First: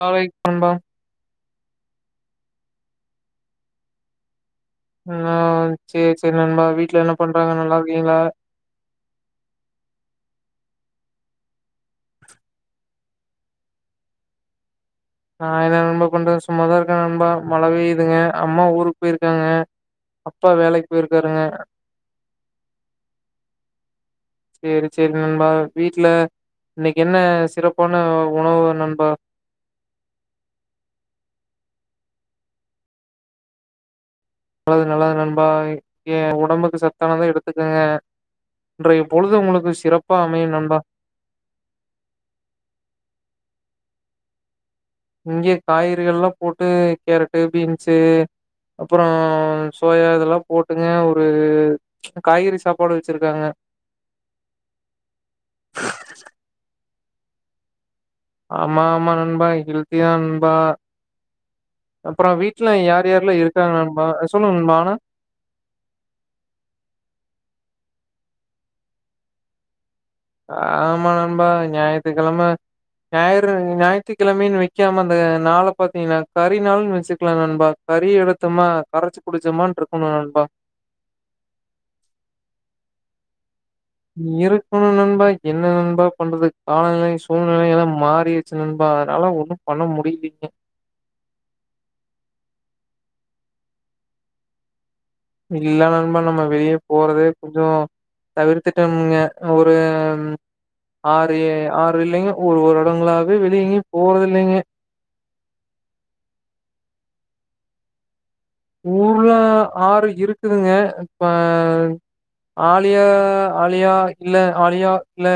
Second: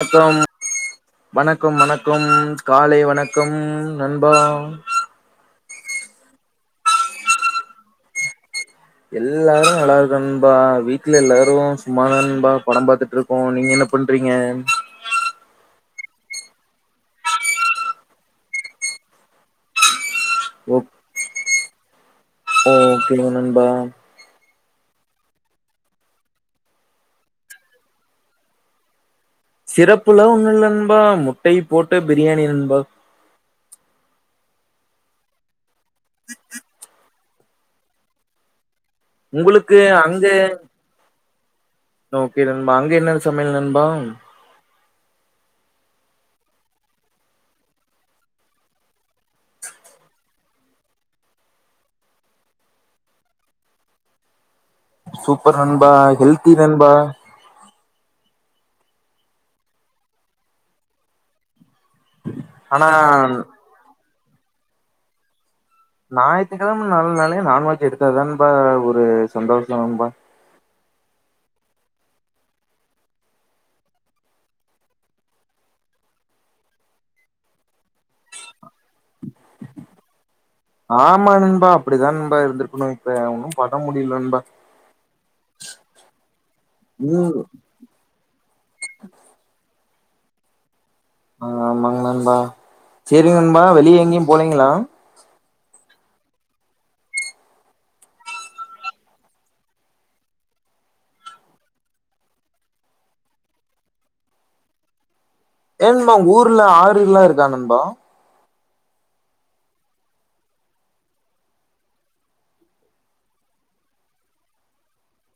காலை வணக்கம் நண்பா வணக்கம் வணக்கம், காலை வணக்கம் நண்பா, ம் ஆ சேரி சேரி நண்பா வீட்ல என்ன பண்றாங்க நல்லா இருக்கீங்ளா எல்லாரு நல்லா இருக்கோ நண்பா வீட்ல எல்லாரு சும்மாதா நண்பா படம் பாத்துட்டு இரு கோ, நீங்க என்ன பண்றீங்க நா என்ன நண்பா பண்றது சும்மாதா இருக்கே நண்பா மழ பெய்துங்க அம்மா ஊருக்கு போயிருக்காங்க அப்பா வேலைக்கு போயிருக்காருங்க ஓகே நண்பா சேரி சேரி நண்பா, வீட்ல இன்னைக்கு என்ன சிறப்பான உணவு நண்பா சிறப்புலா ஒண்ணு இல்ல நண்பா முட்டை போட்டு பிரியாணி நண்பா நல்லது நல்லது நண்பா ஏ உடம்புக்கு சத்தானதா எடுத்துக்கங்க இன்றைய பொழுது உங்களுக்கு சிறப்பா அமையு நண்பா ஓகே நண்பா அங்க என்ன சமையல் நண்பா இங்க காய்கறிகள் எல்லா போட்டு கேரட்டு பீன்ஸு அப்பறோ சோயா இதெல்லா போட்டுங்க ஒரு காய்கறி சாப்பாடு வச்சிருக்காங்க சூப்பர் நண்பா ஹெல்தி நண்பா ஆமா ஆமா நண்பா ஹெல்திதா நண்பா அப்பறோ வீட்டுல ஆனா யார் யாருலா இருக்காங்க நண்பா சொல்லுங்க நண்பா ஆனா ஞாயித்துக்கெழமை நாளனாலே நான்வெஜ் எடுத்தாதா நண்பா ஒரு சந்தோஷம் நண்பா ஆமா நண்பா ஞாயித்துக்கெழமை ஞாயிறு ஞாயித்துக்கெழமைன்னு வைக்காம அந்த நாள பாத்தீங்கனா கறி நாள்ன்னு வச்சுக்கலா நண்பா கறி எடுத்தமா கரைச்சு குடிச்சமானு இருக்கணு நண்பா ஆமா நண்பா அப்டிதா நண்பா இருந்துருக்கணு இப்ப ஒன்னு பண்ண முடியல நண்பா இருக்கணு நண்பா என்ன நண்பா பண்றது காலநிலை ம் சூழ்நிலை எல்லா மாறிடு ச்சு நண்பா அதனால ஒன்னு பண்ண முடியலீங்க ஆ ஆமாங்க நண்பா சேரி நண்பா வெளியே எங்கயு போலைங்களா இல்ல நண்பா நம்ம வெளியே போறதே கொஞ்சோ தவிர்த்துட்டமுங்க ஒரு ஆறு ஆறு இல்லைங்க ஒரு ஒரு வருடங்களாவே வெளிய எங்கயு போறது இல்லைங்க ஏ நண்பா ஊர்ல ஆறு எல்லா இருக்கா நண்பா ஊர்ல ஆறு இருக்குதுங்க இப்ப ஆழியா ஆழியா இல்ல ஆழியா இல்ல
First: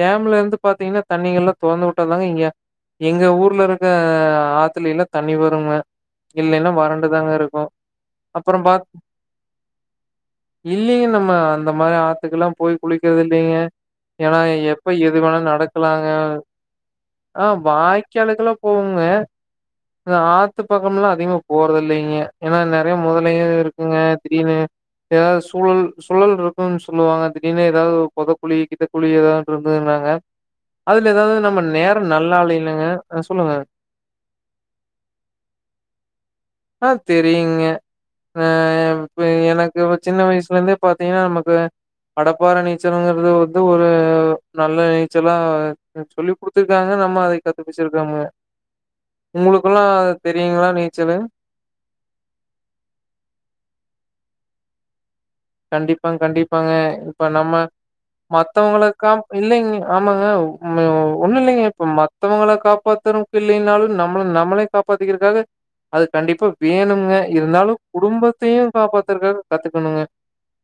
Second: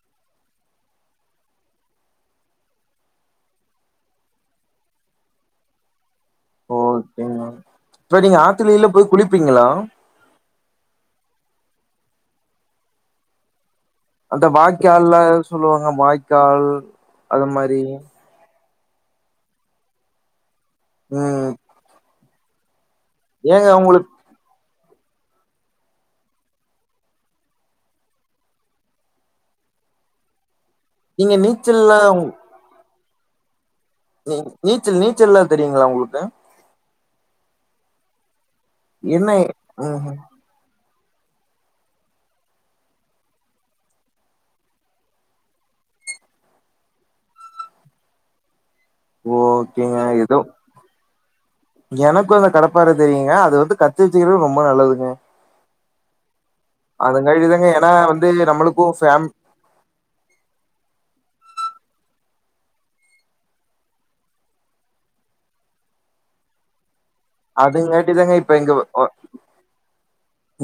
டேம்ல இருந்து பாத்தீங்கனா தண்ணிங்க எல்லா தொறந்து விட்டாந்தாங்க இங்க எங்க ஊர்ல இருக்க ஆத்துலைலா தண்ணி வருங்க இல்லைன்னா வறண்டுதாங்க ஓகேங்க இருக்கு இப்ப நீங்க ஆத்துலிலா போய் குளிப்பீங்களா இல்லைங்க நம்ம அந்த மாரி ஆத்துக்கெல்லா போய் குளிக்கிறது இல்லைங்க ஏன்னா அந்த எப்ப வாய்க்கால்ல எது வோணா சொல்லுவாங்க நடக்கலாங்க வாய்க்கால் ஆ அது மாரி வாய் க்காலுக்கு எல்லா போவங்க, அது ஆத்து பக்கம்லா அதிகமா ம் போறது இல்லைங்க ஏன்னா நெறைய முதலையு ஏங்க இருக்குங்க உங்களுக்கு திடீனு ஏதாவ்து சூளல் சூழல் இருக்குன்னு சொல்லுவாங்க திடீர்னு ஏதாவ்து ஒரு போதக்குழி கிதக்குழி ஏதாவ்து இருந்ததுன்னாங்க அதுல நீங்க ஏதாவ்து நம்ம நீச்சல்லா நேரோ நல்ல இல்லை நாங்க ஆ சொல்லுங்க நீ நீச்சல் நீச்சல்ல்லா தெரியுங்களா உங்களுக்கு ஆ தெரியுங்க ஆ இப்போ என்ன எனக்கு ம் சின்ன வய் சுலே இருந்தே பாத்தீங்கன்னா நமக்கு கடப்பாற நீச்சல்ங்கிறது வந்து ஒரு நல்ல நீச்சலா சொல்லி குடுத்துருக்காங்க நம்ம அதை கத்து பேச்சிருக்கமுங்க உங்களுக்கெல்லா ஓகேங்க ஏதோ தெரியுங்களா நீச்சலு எனக்கு அந்த கடப்பாற தெரியுங்க அது வந்து கத்து வச்சுக்கிறது ரொம்ப நல்லதுங்க கண்டிப்பாங் கண்டிப்பாங்க இப்ப அதுங்காட்டி நம்ம தாங்க ஏன்னா வந்து மத்தவங்கள நம்மளுக்கும் ஃபேம் காப் இல்லைங்க ஆமாங்க ம் எ ஒண்ணு இல்லைங்க இப்ப மத்தவங்கள காப்பாத்துறவுக்கு இல்லைனாலு நம்மள நம்மளே காப்பாத்தக்கிறதுக்காக அது கண்டிப்பா வேணுங்க இருந்தாலு அதுங்காட்டி தாங்க இப்ப குடும்பத்தையு எங்க ஒ காப்பாத்துறக்காக கத்துக்கணுங்க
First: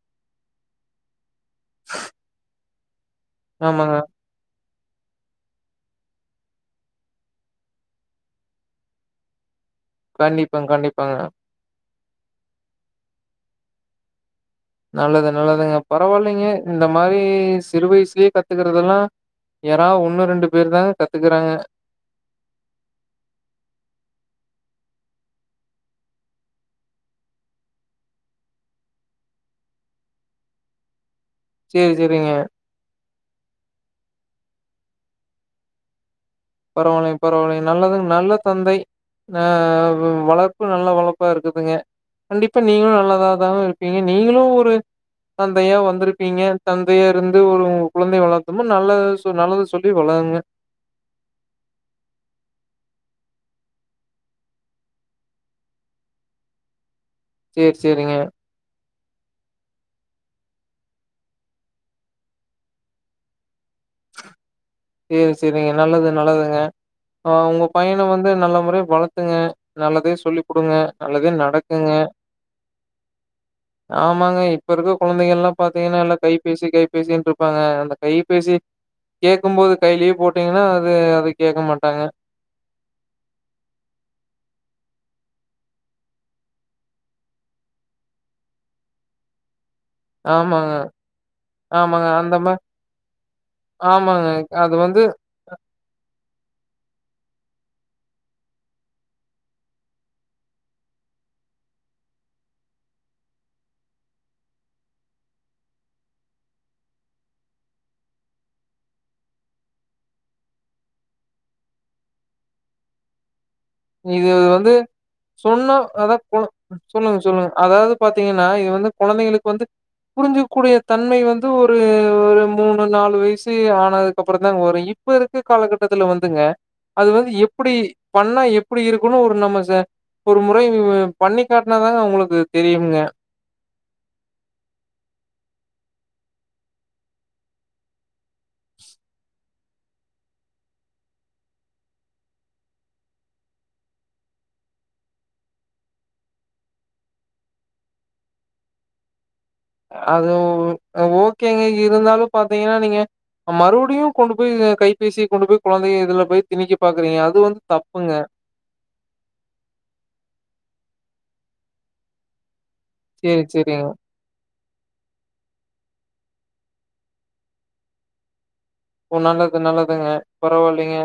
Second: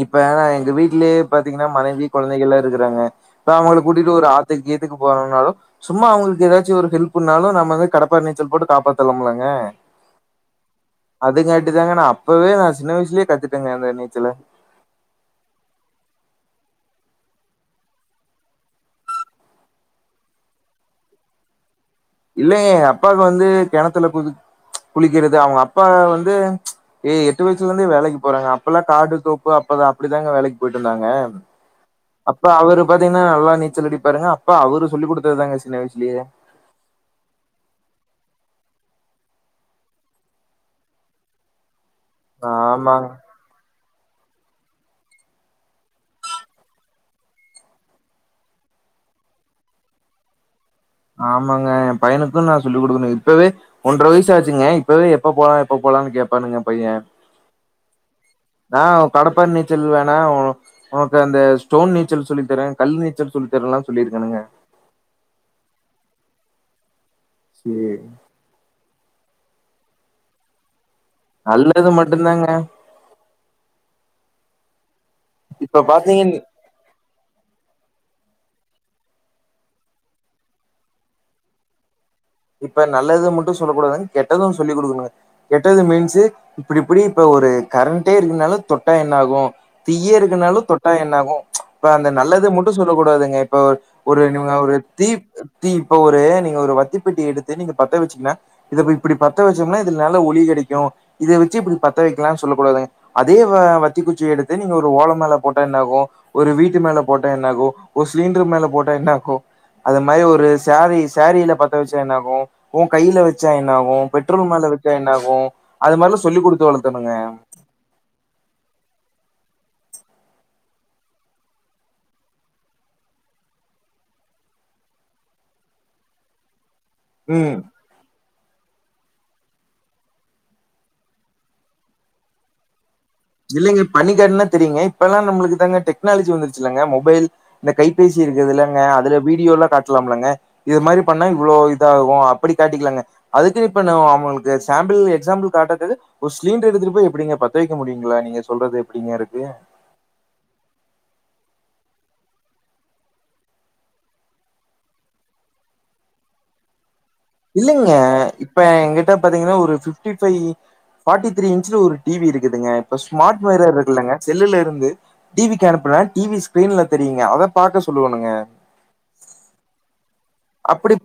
இப்ப நா எங்க வீட்லயே பாத்தீங்கன்னா மனைவி கொழந்தைக எல்லா இருக்கிறாங்க இப்ப அவுங்கள ஆமாங்க. கூட்டிட்டு ஒரு ஆத் துக்கு கீத்துக்கு போனுனாலு சும்மா அவுங்களுக்கு ஏதாச்சு ஒரு ஹெல்ப்ன்னாலு நம்மத கடப்பா நீச்சல் போட்டு காப்பாத்தலாமுள்ளங்க கண்டிப்பாங்க, கண்டிப்பாங்க. அது கரெக்ட்டு தாங்க நா அப்பவே நா சின்ன வய்சுலயே கத்துட்டேங்க அந்த நீச்சல நல்லது நல்லதுங்க பரவாயில்லைங்க இந்த மாரி சிறு வய்சுலயே கத்துக்கறதெல்லா யாரா ஒன்னு ரெண்டு பேர் தாங்க கத்துக்குறாங்க இல்லைங்க எங்க அப்பாவுக்கு வந்து கெணத்துல குதுக் குளிக்கிறது அவுங்க அப்பா வந்து ஏ எட்டு வயசுல இருந்தே வேலைக்கு போறாங்க அப்ப எல்லா காடு தோப்பு அப்ப அப்டிதாங்க வேலைக்கு போய்ட்டு இருந்தாங்க சரி, சரிங்க. அப்ப அவ்ரு பாத்தீங்கன்னா நல்லா நீச்சல் அடிப்பாருங்க அப்ப அவ்ரு சொல்லி குடுத்தது தாங்க சின்ன வய்சுலேயே பரவாயில்லீங்க பரவாயில்லீங்க நல்லது நல்ல தந்தை ஆ வ வளர்ப்பு நல்ல வளப்பா இருக்குதுங்க கண்டிப்பா நீங்களு ஆமாங்க நல்லா தா இதாவு இருப்பீங்க நீங்களு ஒரு தந்தையா வந்திருப்பீங்க தந்தையா இருந்து ஒரு கொழந்தை வளத்தோன்ன நல்ல நல்லதை சொல்லி வளங்க ஆமாங்க என் பையனுக்கு நா சொல்லிக் குடுக்கணு இப்பவே ஒன்ற வயசு ஆச்சுங்க இப்பவே எப்ப போலா எப்ப போலான்னு கேப்பானுங்க பையெ செர் செரிங்க நா கடப்பாற நீச்சல் வேணா உனக்கு அந்த ஸ்டோன் நீச்சல் சொல்லித்தரே கல் நீச்சல் சொல்லித்தரேல்லா சொல்லியிருக்கேனுங்க செரி செரிங்க நல்லது நல்லதுங்க ஆ உங்க சேரி பையன வந்து நல்ல முறையா வளத்துங்க நல்லதே சொல்லி குடுங்க நல்லதே நல்லது நடக்குங்க மட்டுந்தாங்க ஆமாங்க இப்ப இருக்க குழந்தைகல்லா இப்ப பாத்தீங்கன்னா எல்லா பாத்தீங்கன் கைப்பேசி கை பேசின்னுட்ருப்பாங்க அந்த கைபேசி கேக்கு போது கையிலயே போட்டீங்கன்னா அது அத கேக்க மாட்டாங்க இப்ப நல்லது மட்டு சொல்ல கூடாதுங்க கெட்டது சொல்லி குடுக்கணுங்க கெட்டது மீன்ஸ்ஸு இப்டி இப்டி இப்ப ஒரு கரண்டே இருக்குனாலு தொட்டா என்ன ஆகும் தீயே இருக்குனாலு ஆமாங்க தொட்டா என்ன ஆகு இப்ப அந்த ஆமாங்க நல்லதா மா மட்டு சொல்ல கூடாதுங்க இப்ப ஆமாங்க ஒருங்க ஒரு அது வந்து தீ தீ இப்ப ஒரு நீங்க ஒரு வத்தி பெட்டி எடுத்து நீங்க பத்த வச்சீங்கனா இத இப்டி பத்த வச்சோம்னா இது நல்ல ஒலி கெடைக்கு இத வச்சு இப்டி பத்த வைக்கலாம்னு சொல்லக் கூடாதுங்க அதே வ வத்தி குச்சி எடுத்து நீங்க ஒரு ஓல மேல போட்டா என்ன ஆகு ஒரு வீட்டு மேல போட்டா என்ன ஆகு ஒரு சிலிண்ரு மேல போட்டா என்ன ஆகு அது மாரி ஒரு சாரீ சேரீல பத்த வச்சா என்ன ஆகும் ஒ கையில வச் ச்சா என்ன ஆகு இது பெட்ரோல் மேல வந்து வச்சா என்ன ஆகு அது மாரிலா சொல்லி குடுத்து வளத்தணுங்க அதாது பாத்தீங்கன்னா இது வந்து கொழந்தைங்களுக்கு வந்து புரிஞ்சக்கூடிய தன்மை வந்து ஒரு ஒரு மூணு நாலு வயசு ஆனதுக்குப்புறதா வரு இப்ப இருக்க காலகட்டத்துல வந்துங்க அது வந்து ம் எப்டி பண்ணா எப் டி இருக்குன்னு ஒரு நம்ம ச ஒரு முறை பண்ணி காட்னாதாங்க அவங்களுக்கு தெரியுங்க இல்லைங்க பண்ணிக்காட்டுனா தெரியங்க இப்பெல்லா நம்ளுக்கு தாங்க டெக்னாலஜி வந்துருச்சு இல்லங்க மொபைல் இந்த கைபேசி இருக்குதுல்லங்க அதுல வீடியோ எல்லா காட்டலாம்லங்க இது மாரி பண்ணா இவ்ளோ இதாகு அப்டி காட்டிக்கலாங்க அதுக்கு இப்ப நா அவங்களுக்கு சாம்பிள் எக்ஸாம்பிள் காட்றக்கு ஒரு சிலிண்டரு எடுத்து போய் எப்டிங்க பத்த வைக்க முடியு ங்களா நீங்க சொல்றது எப்டிங்க இருக்கு அது ஓகேங்க இருந்தாலு பாத்தீங்கன்னா நீங்க மறுபடியு கொண்டு போய் கைபேசிய கொண்டு போய் கொழந்தைங்க இதுல போய் திணிக்கி பாக்குறீங்க வந்து இல்லைங்க தப்புங்க. இப்ப எங்கிட்ட பாத்தீங்கன்னா ஒரு ஃபிஃப்டி ஃபைவ் ஃபார்ட்டி த்ரீ இன்ச்ல ஒரு டி வி இருக்குதுங்க இப்ப ஸ்மார்ட் சரி, வைர சரிங்க. இருக்குல்லங்க செல்லுல இருந்து டிவிக்கு அனுப்புனா டிவி ஸ்க்ரீன்ல தெரியுங்க அத பாக்க சொல்லுவணுங்க ஓ நல்லது நல்லதுங்க அப்படி பரவாயில்லைங்க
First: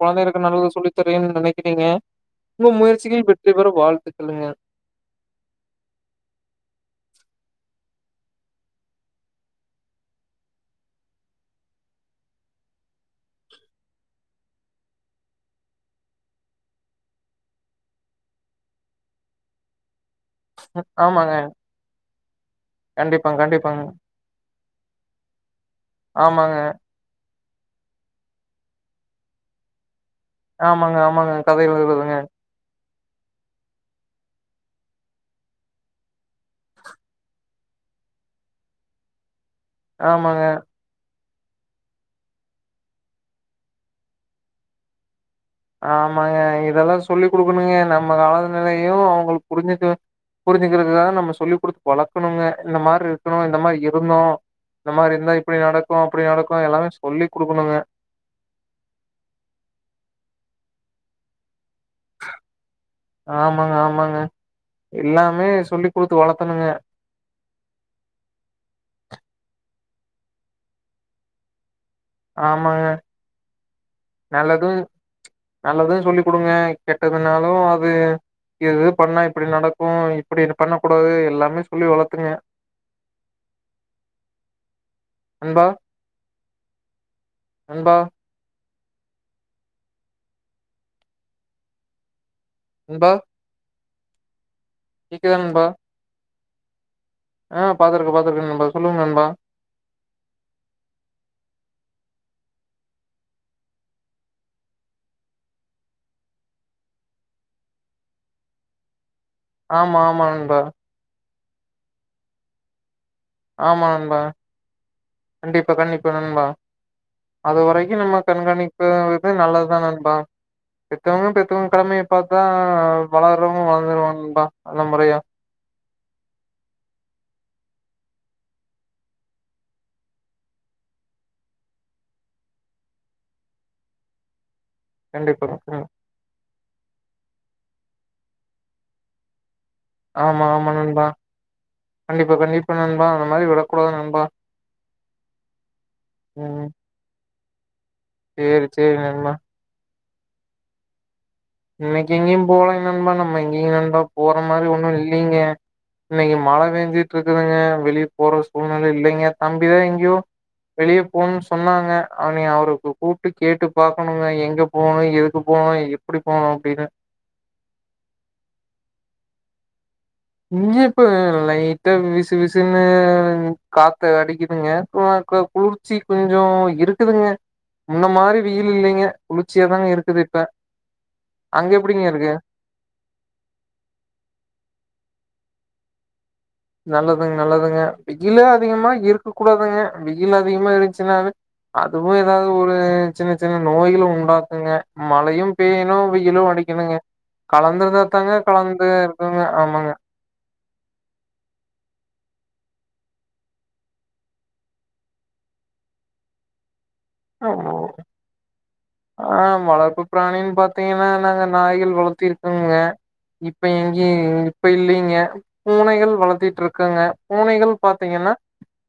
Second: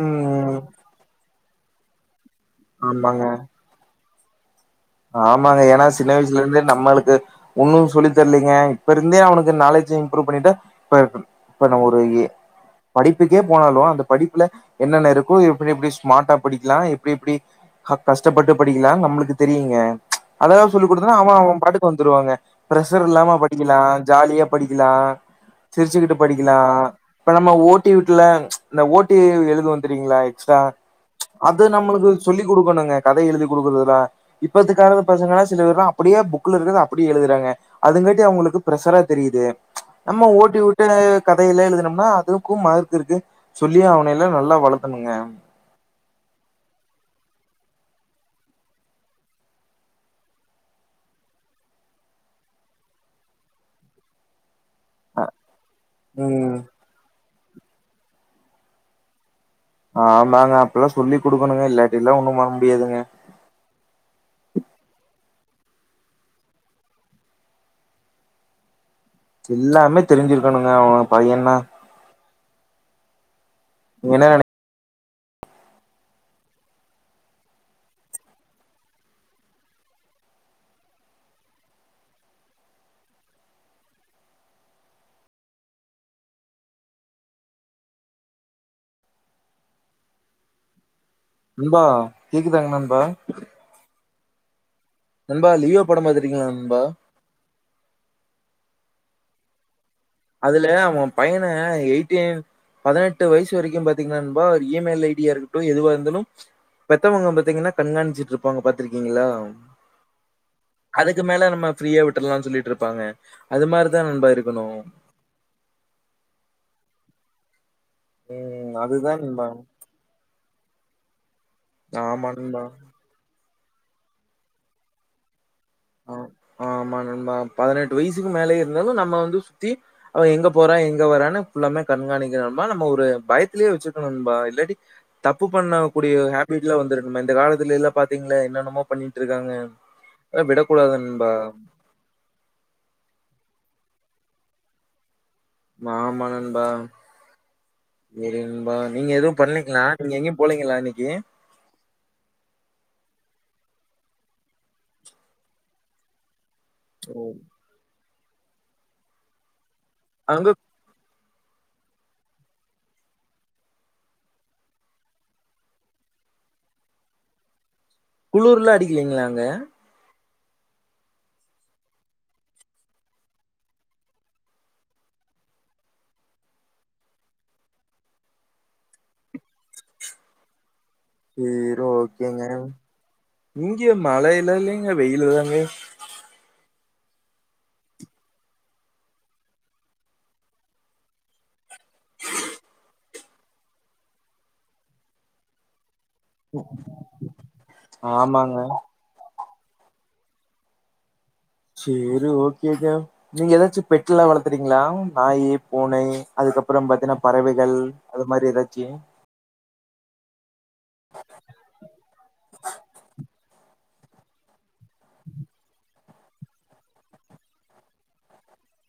கொழந்தைகளுக்கு நல்லது சொல்லி தரேன்னு நெனைக்கிறீங்க உங்க ஆமாங்க முயர்சிகள் வெற்றி பெற வாழ்த்துக்களுங்க ஆமாங்க ஏன்னா சின்ன வயசுல இருந்தே நம்மளுக்கு ஒன்னு சொல்லி தரலீங்க இப்ப இருந்தே அவனுக்கு நாலேஜ் இம்ப்ரூவ் பண்ணிட்டு இப்ப இப்ப நம்ம எ ஒரு படிப்புக்கே போனாலு அந்த படிப்புல என்னென்ன இருக்கு எப்டி எப்டி ஸ்மார்டா படிக்கலா எப்டி எப்டி கஷ்டப்பட்டு படிக்கலா நம்ளுக்கு தெரியுங்க அதெல்லா சொல்லி குடுத்தன்னா ஆமாங்க. அவ அவ பாட்டுக்கு வந்துருவாங்க ப்ரஷர் இல்லாம கண்டிப்பாங்க படிக்கலா கண்டிப்பாங்க. ஜாலியா படிக்கலா சிரிச்சுக்கிட்டு ஆமாங்க, படிக்கலா இப்ப நம்ம ஓட்டி வீட்ல இந்த ஓட்டி எழுதுவோ தெரியுங்களா ச ஆமாங்க, ஆமாங்க. கதை அது நம்ளுக்கு எழுதுறதுங்க. சொல்லி் குடுக்கணுங்க கதை எழுதி குடுக்குறதுல இப்பத்துக்காக பசங்கல்லா சில பேர்லா அப்படியே புக்ல இருக்றத அப்படியே எழுதுறாங்க அதுங்காட்டி அவங்களுக்கு ப்ரஷரா தெரியுது நம்ம ஆமாங்க, ஓட்டி ஓட் வி கதையெல்லா எழுதனம்னா அதுக்கு மார்க் இருக்கு சொல்லியே ஆவனு இல்ல நல்லா வளத்தணுங்க ஆமாங்க இதெல்லா சொல்லி் குடுக்கணுங்க நம்ம காலத்திலையு அவங்களுக்கு புரிஞ்சுட்டு புரிஞ்சுிக்கிறதுக்காக நம்ம சொல்லி் குடுத்து வளக்கணுங்க இந்த மாரி இருக்கணு இந்த மாரி இருந்தோ இந்த மாரி இருந்தா இப்டி நடக்கு அப்டி ம் நடக்கு எல்லாமே சொல்லி குடுக்கணுங்க ஆமாங்க அப்புல்லா சொல்லி குடுக்கணுங்க இல்லாட்டில்லா ஒன்னு பன்ன முடியாதுங்க ஆமாங்க ஆமாங்க எல்லாமே சொல்லி குடுத்து வளத்தணுங்க எல்லாமே தெரிஞ்சுருக்கணுங்க அவங்க பையனா ஆமாங்க நீங்க என்னா நல்லது நல்லது சொல்லி குடுங்க கெட்டதுனாலு அது இது இது பண்ணா இப்டி நடக்கு இப்டி பண்ண கூடாது எல்லாமே சொல்லி வளத்துங்க நண்பா நண்பா நண்பா கேக்குதாங் நண்பா நண்பா லியோ படோ பாத்திருக்கீங்களா நண்பா ஆ பாத்துருக்க பாத்துருக்கே நண்பா சொல்லுங்க நண்பா அதுல அவோ பையன எயிட்டீன் பதினெட்டு வயசு வரைக்கு பாத்தீங்கன்னா நண்பா ஒரு இ மெயில் ஐ டி யா இருக்கட்டு எதுவா இருந்தாலு பெத்தவுங்க பாத்தீங்கன்னா கண்காணிச்சிட்ருப்பாங்க பாத்துருக்கீங்களா ஆமா ஆமா நண்பா அதுக்கு மேல நம்ம ஃப்ரீயா விட்ரலான்னு சொல்லிட்ருப்பாங்க ஆமா நண்பா கண்டிப்பா கண்டிப்பா நண்பா அது வரைக்கு நம்ம ம் கண்காணிப்பது அதுதான் வந்து நண்பா நல்லதுதா நண்பா பெத்தவுங்க பெத்தவுங்க கடமைய ஆமா பாத்தா நண்பா வளர்றவுங்க வளந்துருவாங்க நண்பா நல்ல முறையா ஆ ஆமா நண்பா பதினெட்டு வயசுக்கு மேலேயே இருந்தாலு நம்ம வந்து சுத்தி அவே எங்க போறா எங்க வரான்னு ஃபுல்லாமே கண்காணிக்கணு நண்பா நம்ம ஒரு பயத்துலேயே வச்சுருக்கணு நண்பா இல்லாட்டி கண்டிப்பா தப்பு பண்ண ம் கூடிய ஒரு ஹேபிட்லா வந்துருக்குமே இந்த காலத்துலைலா பாத்தீங்களே என்னென்னமோ பண்ணிட்டு இருக்காங்க ஆமா அதெல்லா ஆமா விடக்கூடாது நண்பா கண்டிப்பா கண்டிப்பா நண்பா அந்த மாதிரி விடக்கூடாது நண்பா ஆமா நண்பா ம் சேரி நண்பா சேரி நீங்க எது நண்பா பண்ணிங்களா நீங்க எங்கேயு போலீங்களா இன்னைக்கு இன்னைக்கு எங்கேயு போலங்க நண்பா நம்ம எங்கேயங்க நண்பா போற மாறி ஒண்ணு இல்லைங்க இன்னைக்கு மழ பேஞ்சிட்ருக்குதுங்க வெளியே போற சூழ்நில இல்லங்க தம்பிதா எங்கேயோ அங்க வெளியே போணும்னு சொன்னாங்க அவனய அவருக்கு கூப்ட்டு கேட்டு பாக்கணுங்க எங்க போணு எதுக்கு போணு எட்டி போணு அப்டின்னு குளுர்லா அடிக்கலைங்களா அங்க இங்க இப்ப லைட்டா விசு விசுன்னு காத்து அடிக்குதுங்க அ குளுர் சி கொஞ்சோ இருக்குதுங்க முன்ன மாரி வெயில் இல்லைங்க குளிர்ச்சியாதாங்க இருக்குது இப்ப அங்க சேரி எப்டிங்க இருக்கு ஓகேங்க இங்க மழைல இல்ல இல்லங்க வெயில் தாங்க நல்லதுங்க நல்லதுங்க வெயிலே அதிகமா இருக்க கூடாதுங்க வெயில் அதிகமா இருந்துச்சுன்னாவே அதுவு ஏதாவது ஒரு சின்ன சின்ன நோய்கள உண்டாக்குங்க மழையு பேயனு வெயிலு அடிக்கணுங்க கலந்துருந்தாத்தாங்க ஆமாங்க கலந்து இருக்குங்க ஆமாங்க சேரி ஓகேங்க நீங்க எதாச்சு பெட்டுலா வளத்துருக்கிறீங்களா நாயி பூனை அதுக்கப்பறோ பாத்தீன்னா பறவைகள் அது மாறி எதாச்சு ஆ வளர்ப்பு பிராணின்னு பாத்தீங்கன்னா நாங்க நாய்கள் வளத்திருக்கோங்க இப்ப எங்க இப்ப இல்லைங்க பூனைகள் வளர்த்துட்டுருக்கேங்க பூனைகள் பாத்தீங்கன்னா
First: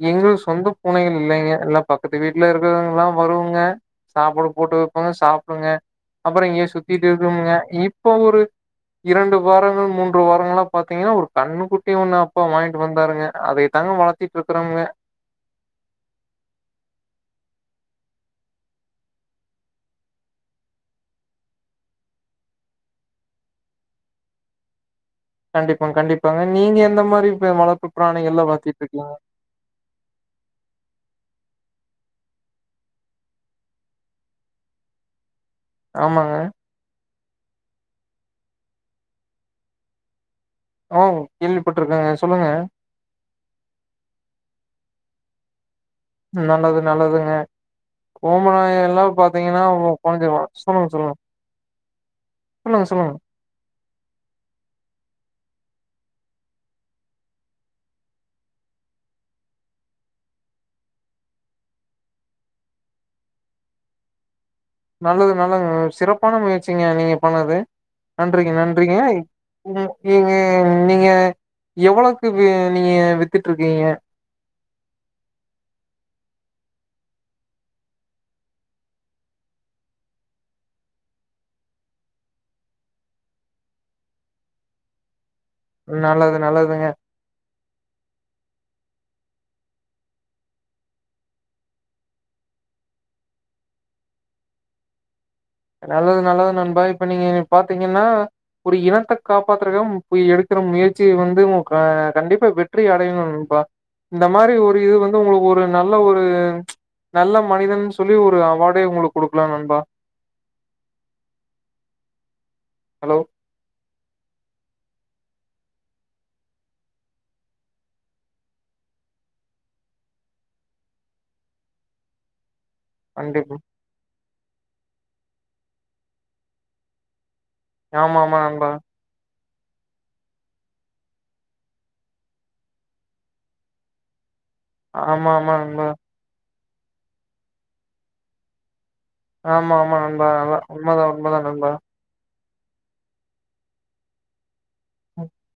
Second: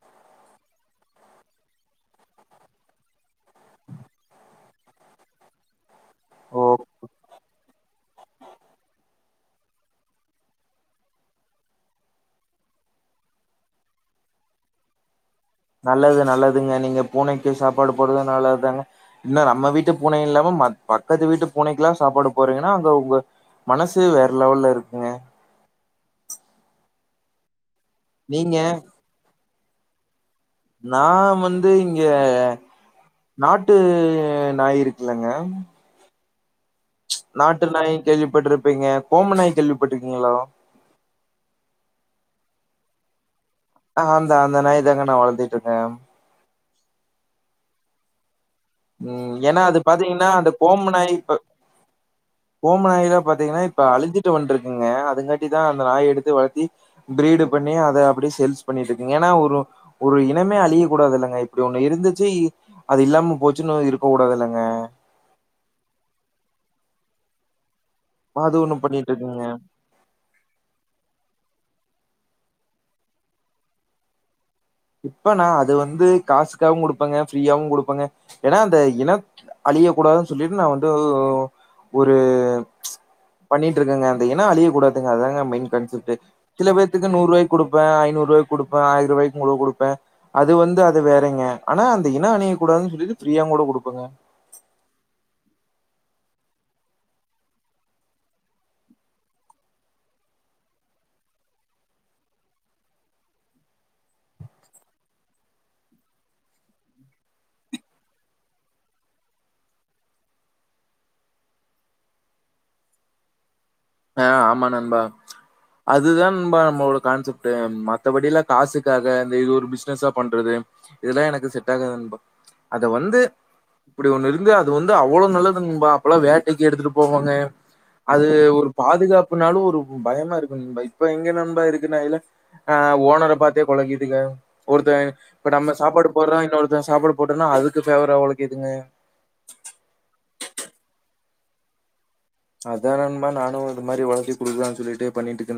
எங்களுக்கு சொந்த பூனைகள் இல்லைங்க எல்லா பக்கத்து வீட்டுல இருக்குறவங்கல்லா வருங்க சாப்பாடு போட்டு வைப்போ சாப்புடுங்க அப்பறோ இங்கயே ஓ சுத்திட்டு இருக்குமுங்க இப்ப ஒரு இரண்டு வாரங்கள் மூன்று வாரங்களா பாத்தீங்கன்னா ஒரு கண்ணுக் குட்டி ஒன்னு அப்பா வாங்கிட்டு வந்தாருங்க அதை தாங்க வளத்திட்டு இருக்கறோம்ங்க நல்லது நல்லதுங்க நீங்க பூனைக்கு சாப்பாடு போடுறது நல்லது தாங்க என்ன நம்ம வீட்டு பூனை இல்லாம ம பக்கத்து வீட்டு பூனைக்கெல்லா சாப்பாடு போடுறீங்கன்னா அங்க உங்க மனசு வேற லெவல்ல இருக்குங்க கண்டிப்பா கண்டிப்பாங்க நீங்க எந்த மாறி இப்ப வளர்ப்பு பிராணிகள்லா நீங்க வளத்திட்டு இருக்கீங்க நா வந்து இங்க நாட்டு நாய் இருக்குலங்க ஆமாங்க நாட்டு நாய் கேள்விப்பட்ருப்பீங்க கோமநாய் கேள்விப்பட்ருக்கீங்ளோ ஓ கேள்விப்பட்ருக்கேங்க சொல்லுங்க ஆ அந்த அந்த நாய் தாங்க நா வளத்துட்ருக்கே நல்லது நல்லதுங்க ஓம்ம நாய ம் ஏன்னா அது பாத்தீங்கன்னா அந்த கோமநாய் சொல்லுங்க இப்ப சொல்லுங்க சொல்லுங்க கோமநாயலா பத் த்தீங்கனா இப்ப அழி்ஞ்சிட்டு வந்ட்ருக்குங்க அதுங்காட்டி தா அந்த நாய் எடுத்து வளத்தி ப்ரீடு பண்ணி அத அப்டியே சேல்ஸ் பண்ணிட்ருக்குங் ஏன்னா ஒரு ஒரு இனமே அழிய கூடாது இல்லங்க இப்டி ஒண்ணு இருந்துச்சி அது இல்லாம போத் ற்றுநோய் இருக்க கூடாது இல்லங்க நல்லது நல்லதுங்க சிறப்பான முயற்சிங்க நீங்க பண்ணது நன்றிங்க அது ஒண்ணு நன்றிங்கய் பண்ணிட்ருக்குங்க [unintelligible] ஈங்க நீங்க எவ்வளக்கு வே நீங்க வித்துட்ருக்கீங்க இப்பனா அது வந்து காசுக்காவு குடுப்பங்க ஃப்ரீயாவு குடுப்பங்க ஏனா அந்த இனப் அழிய கூடாதுன் சொல்லிட்டு நா வந்துவ் ஒரு பண்ணிட்ருக்கங்க அந்த இன அழியக் கூடாதுங்க அதாங்க மெய்ன் கன்செப்ட்டு நல்லது சில நல்லதுங்க பேத்துக்கு நூர்வய் குடுப்பே ஐநூறுவாய் குடுப்பே ஆய் ருவாய் உங்குளு குடுப்பே அது வந்து அது வேறங்க ஆனா அந்த இன அணியக் கூடாதுன் சொல்லிட்டு ஃப்ரீயாங் கூட குடுப்பங்க நல்லது நல்லது நண்பா இப்ப நீங்க பாத்தீங்கன்னா ஒரு இனத்த காப்பாத்துறுக்கம் போய் எடுக்குற முயற்சி வந்து மோ கா கண்டிப்பா வெற்றி அடையணும் பா இந்த மாரி ஒரு இது வந்து உங்களுக் ஒரு நல்ல ஒரு நல்ல மனிதன் சொல்லி ஒரு அவாடே உங்குளுக் குடுக்லா நண்பா ஹலோ ஆ ஆமா நண்பா அதுதா நன்பா நம்மளோட கான்செப்ட்டு மத்தபடில்லா காசுக்காக இந்த இது ஒரு பிசினஸ்ஸா பண்றது இதெல்லாம் எனக்கு செட் ஆகாது நண்பா அத வந்து கண்டிப்பா இப்டி ஒன்னு இருந்து அது வந்து அவ்ளோ நல்லதுங்பா அப்பல்லா வேட்டைக்கி எடுத்துட்டு போவாங்க ஆமா அது ஆமா ஒரு நண்பா பாதுகாப்புனாலு ஒருஉ பயமா இருக்கு யி பை இப்ப எங்க நண்பா இருக்கு நாயுல ஆ ஓனர பாத்தே கொழக்கிதுக ஒருத்த ஆமா இப்ப ஆமா நம்ம நண்பா சாப்பாடு போறா இன்னொருத்த சாப்பாடு போட்டோன்னா அதுக்கு ஃபேவரா ஒழக்கிதுங்க ஆமா ஆமா நண்பா ஆல உண்மதா உண்மதா நண்பா அதா நண்பா நானு இந்து மாரி ஒளச்சி குடுக்லான் சொல்லிட்டு பண்ணிட்ருக்கன்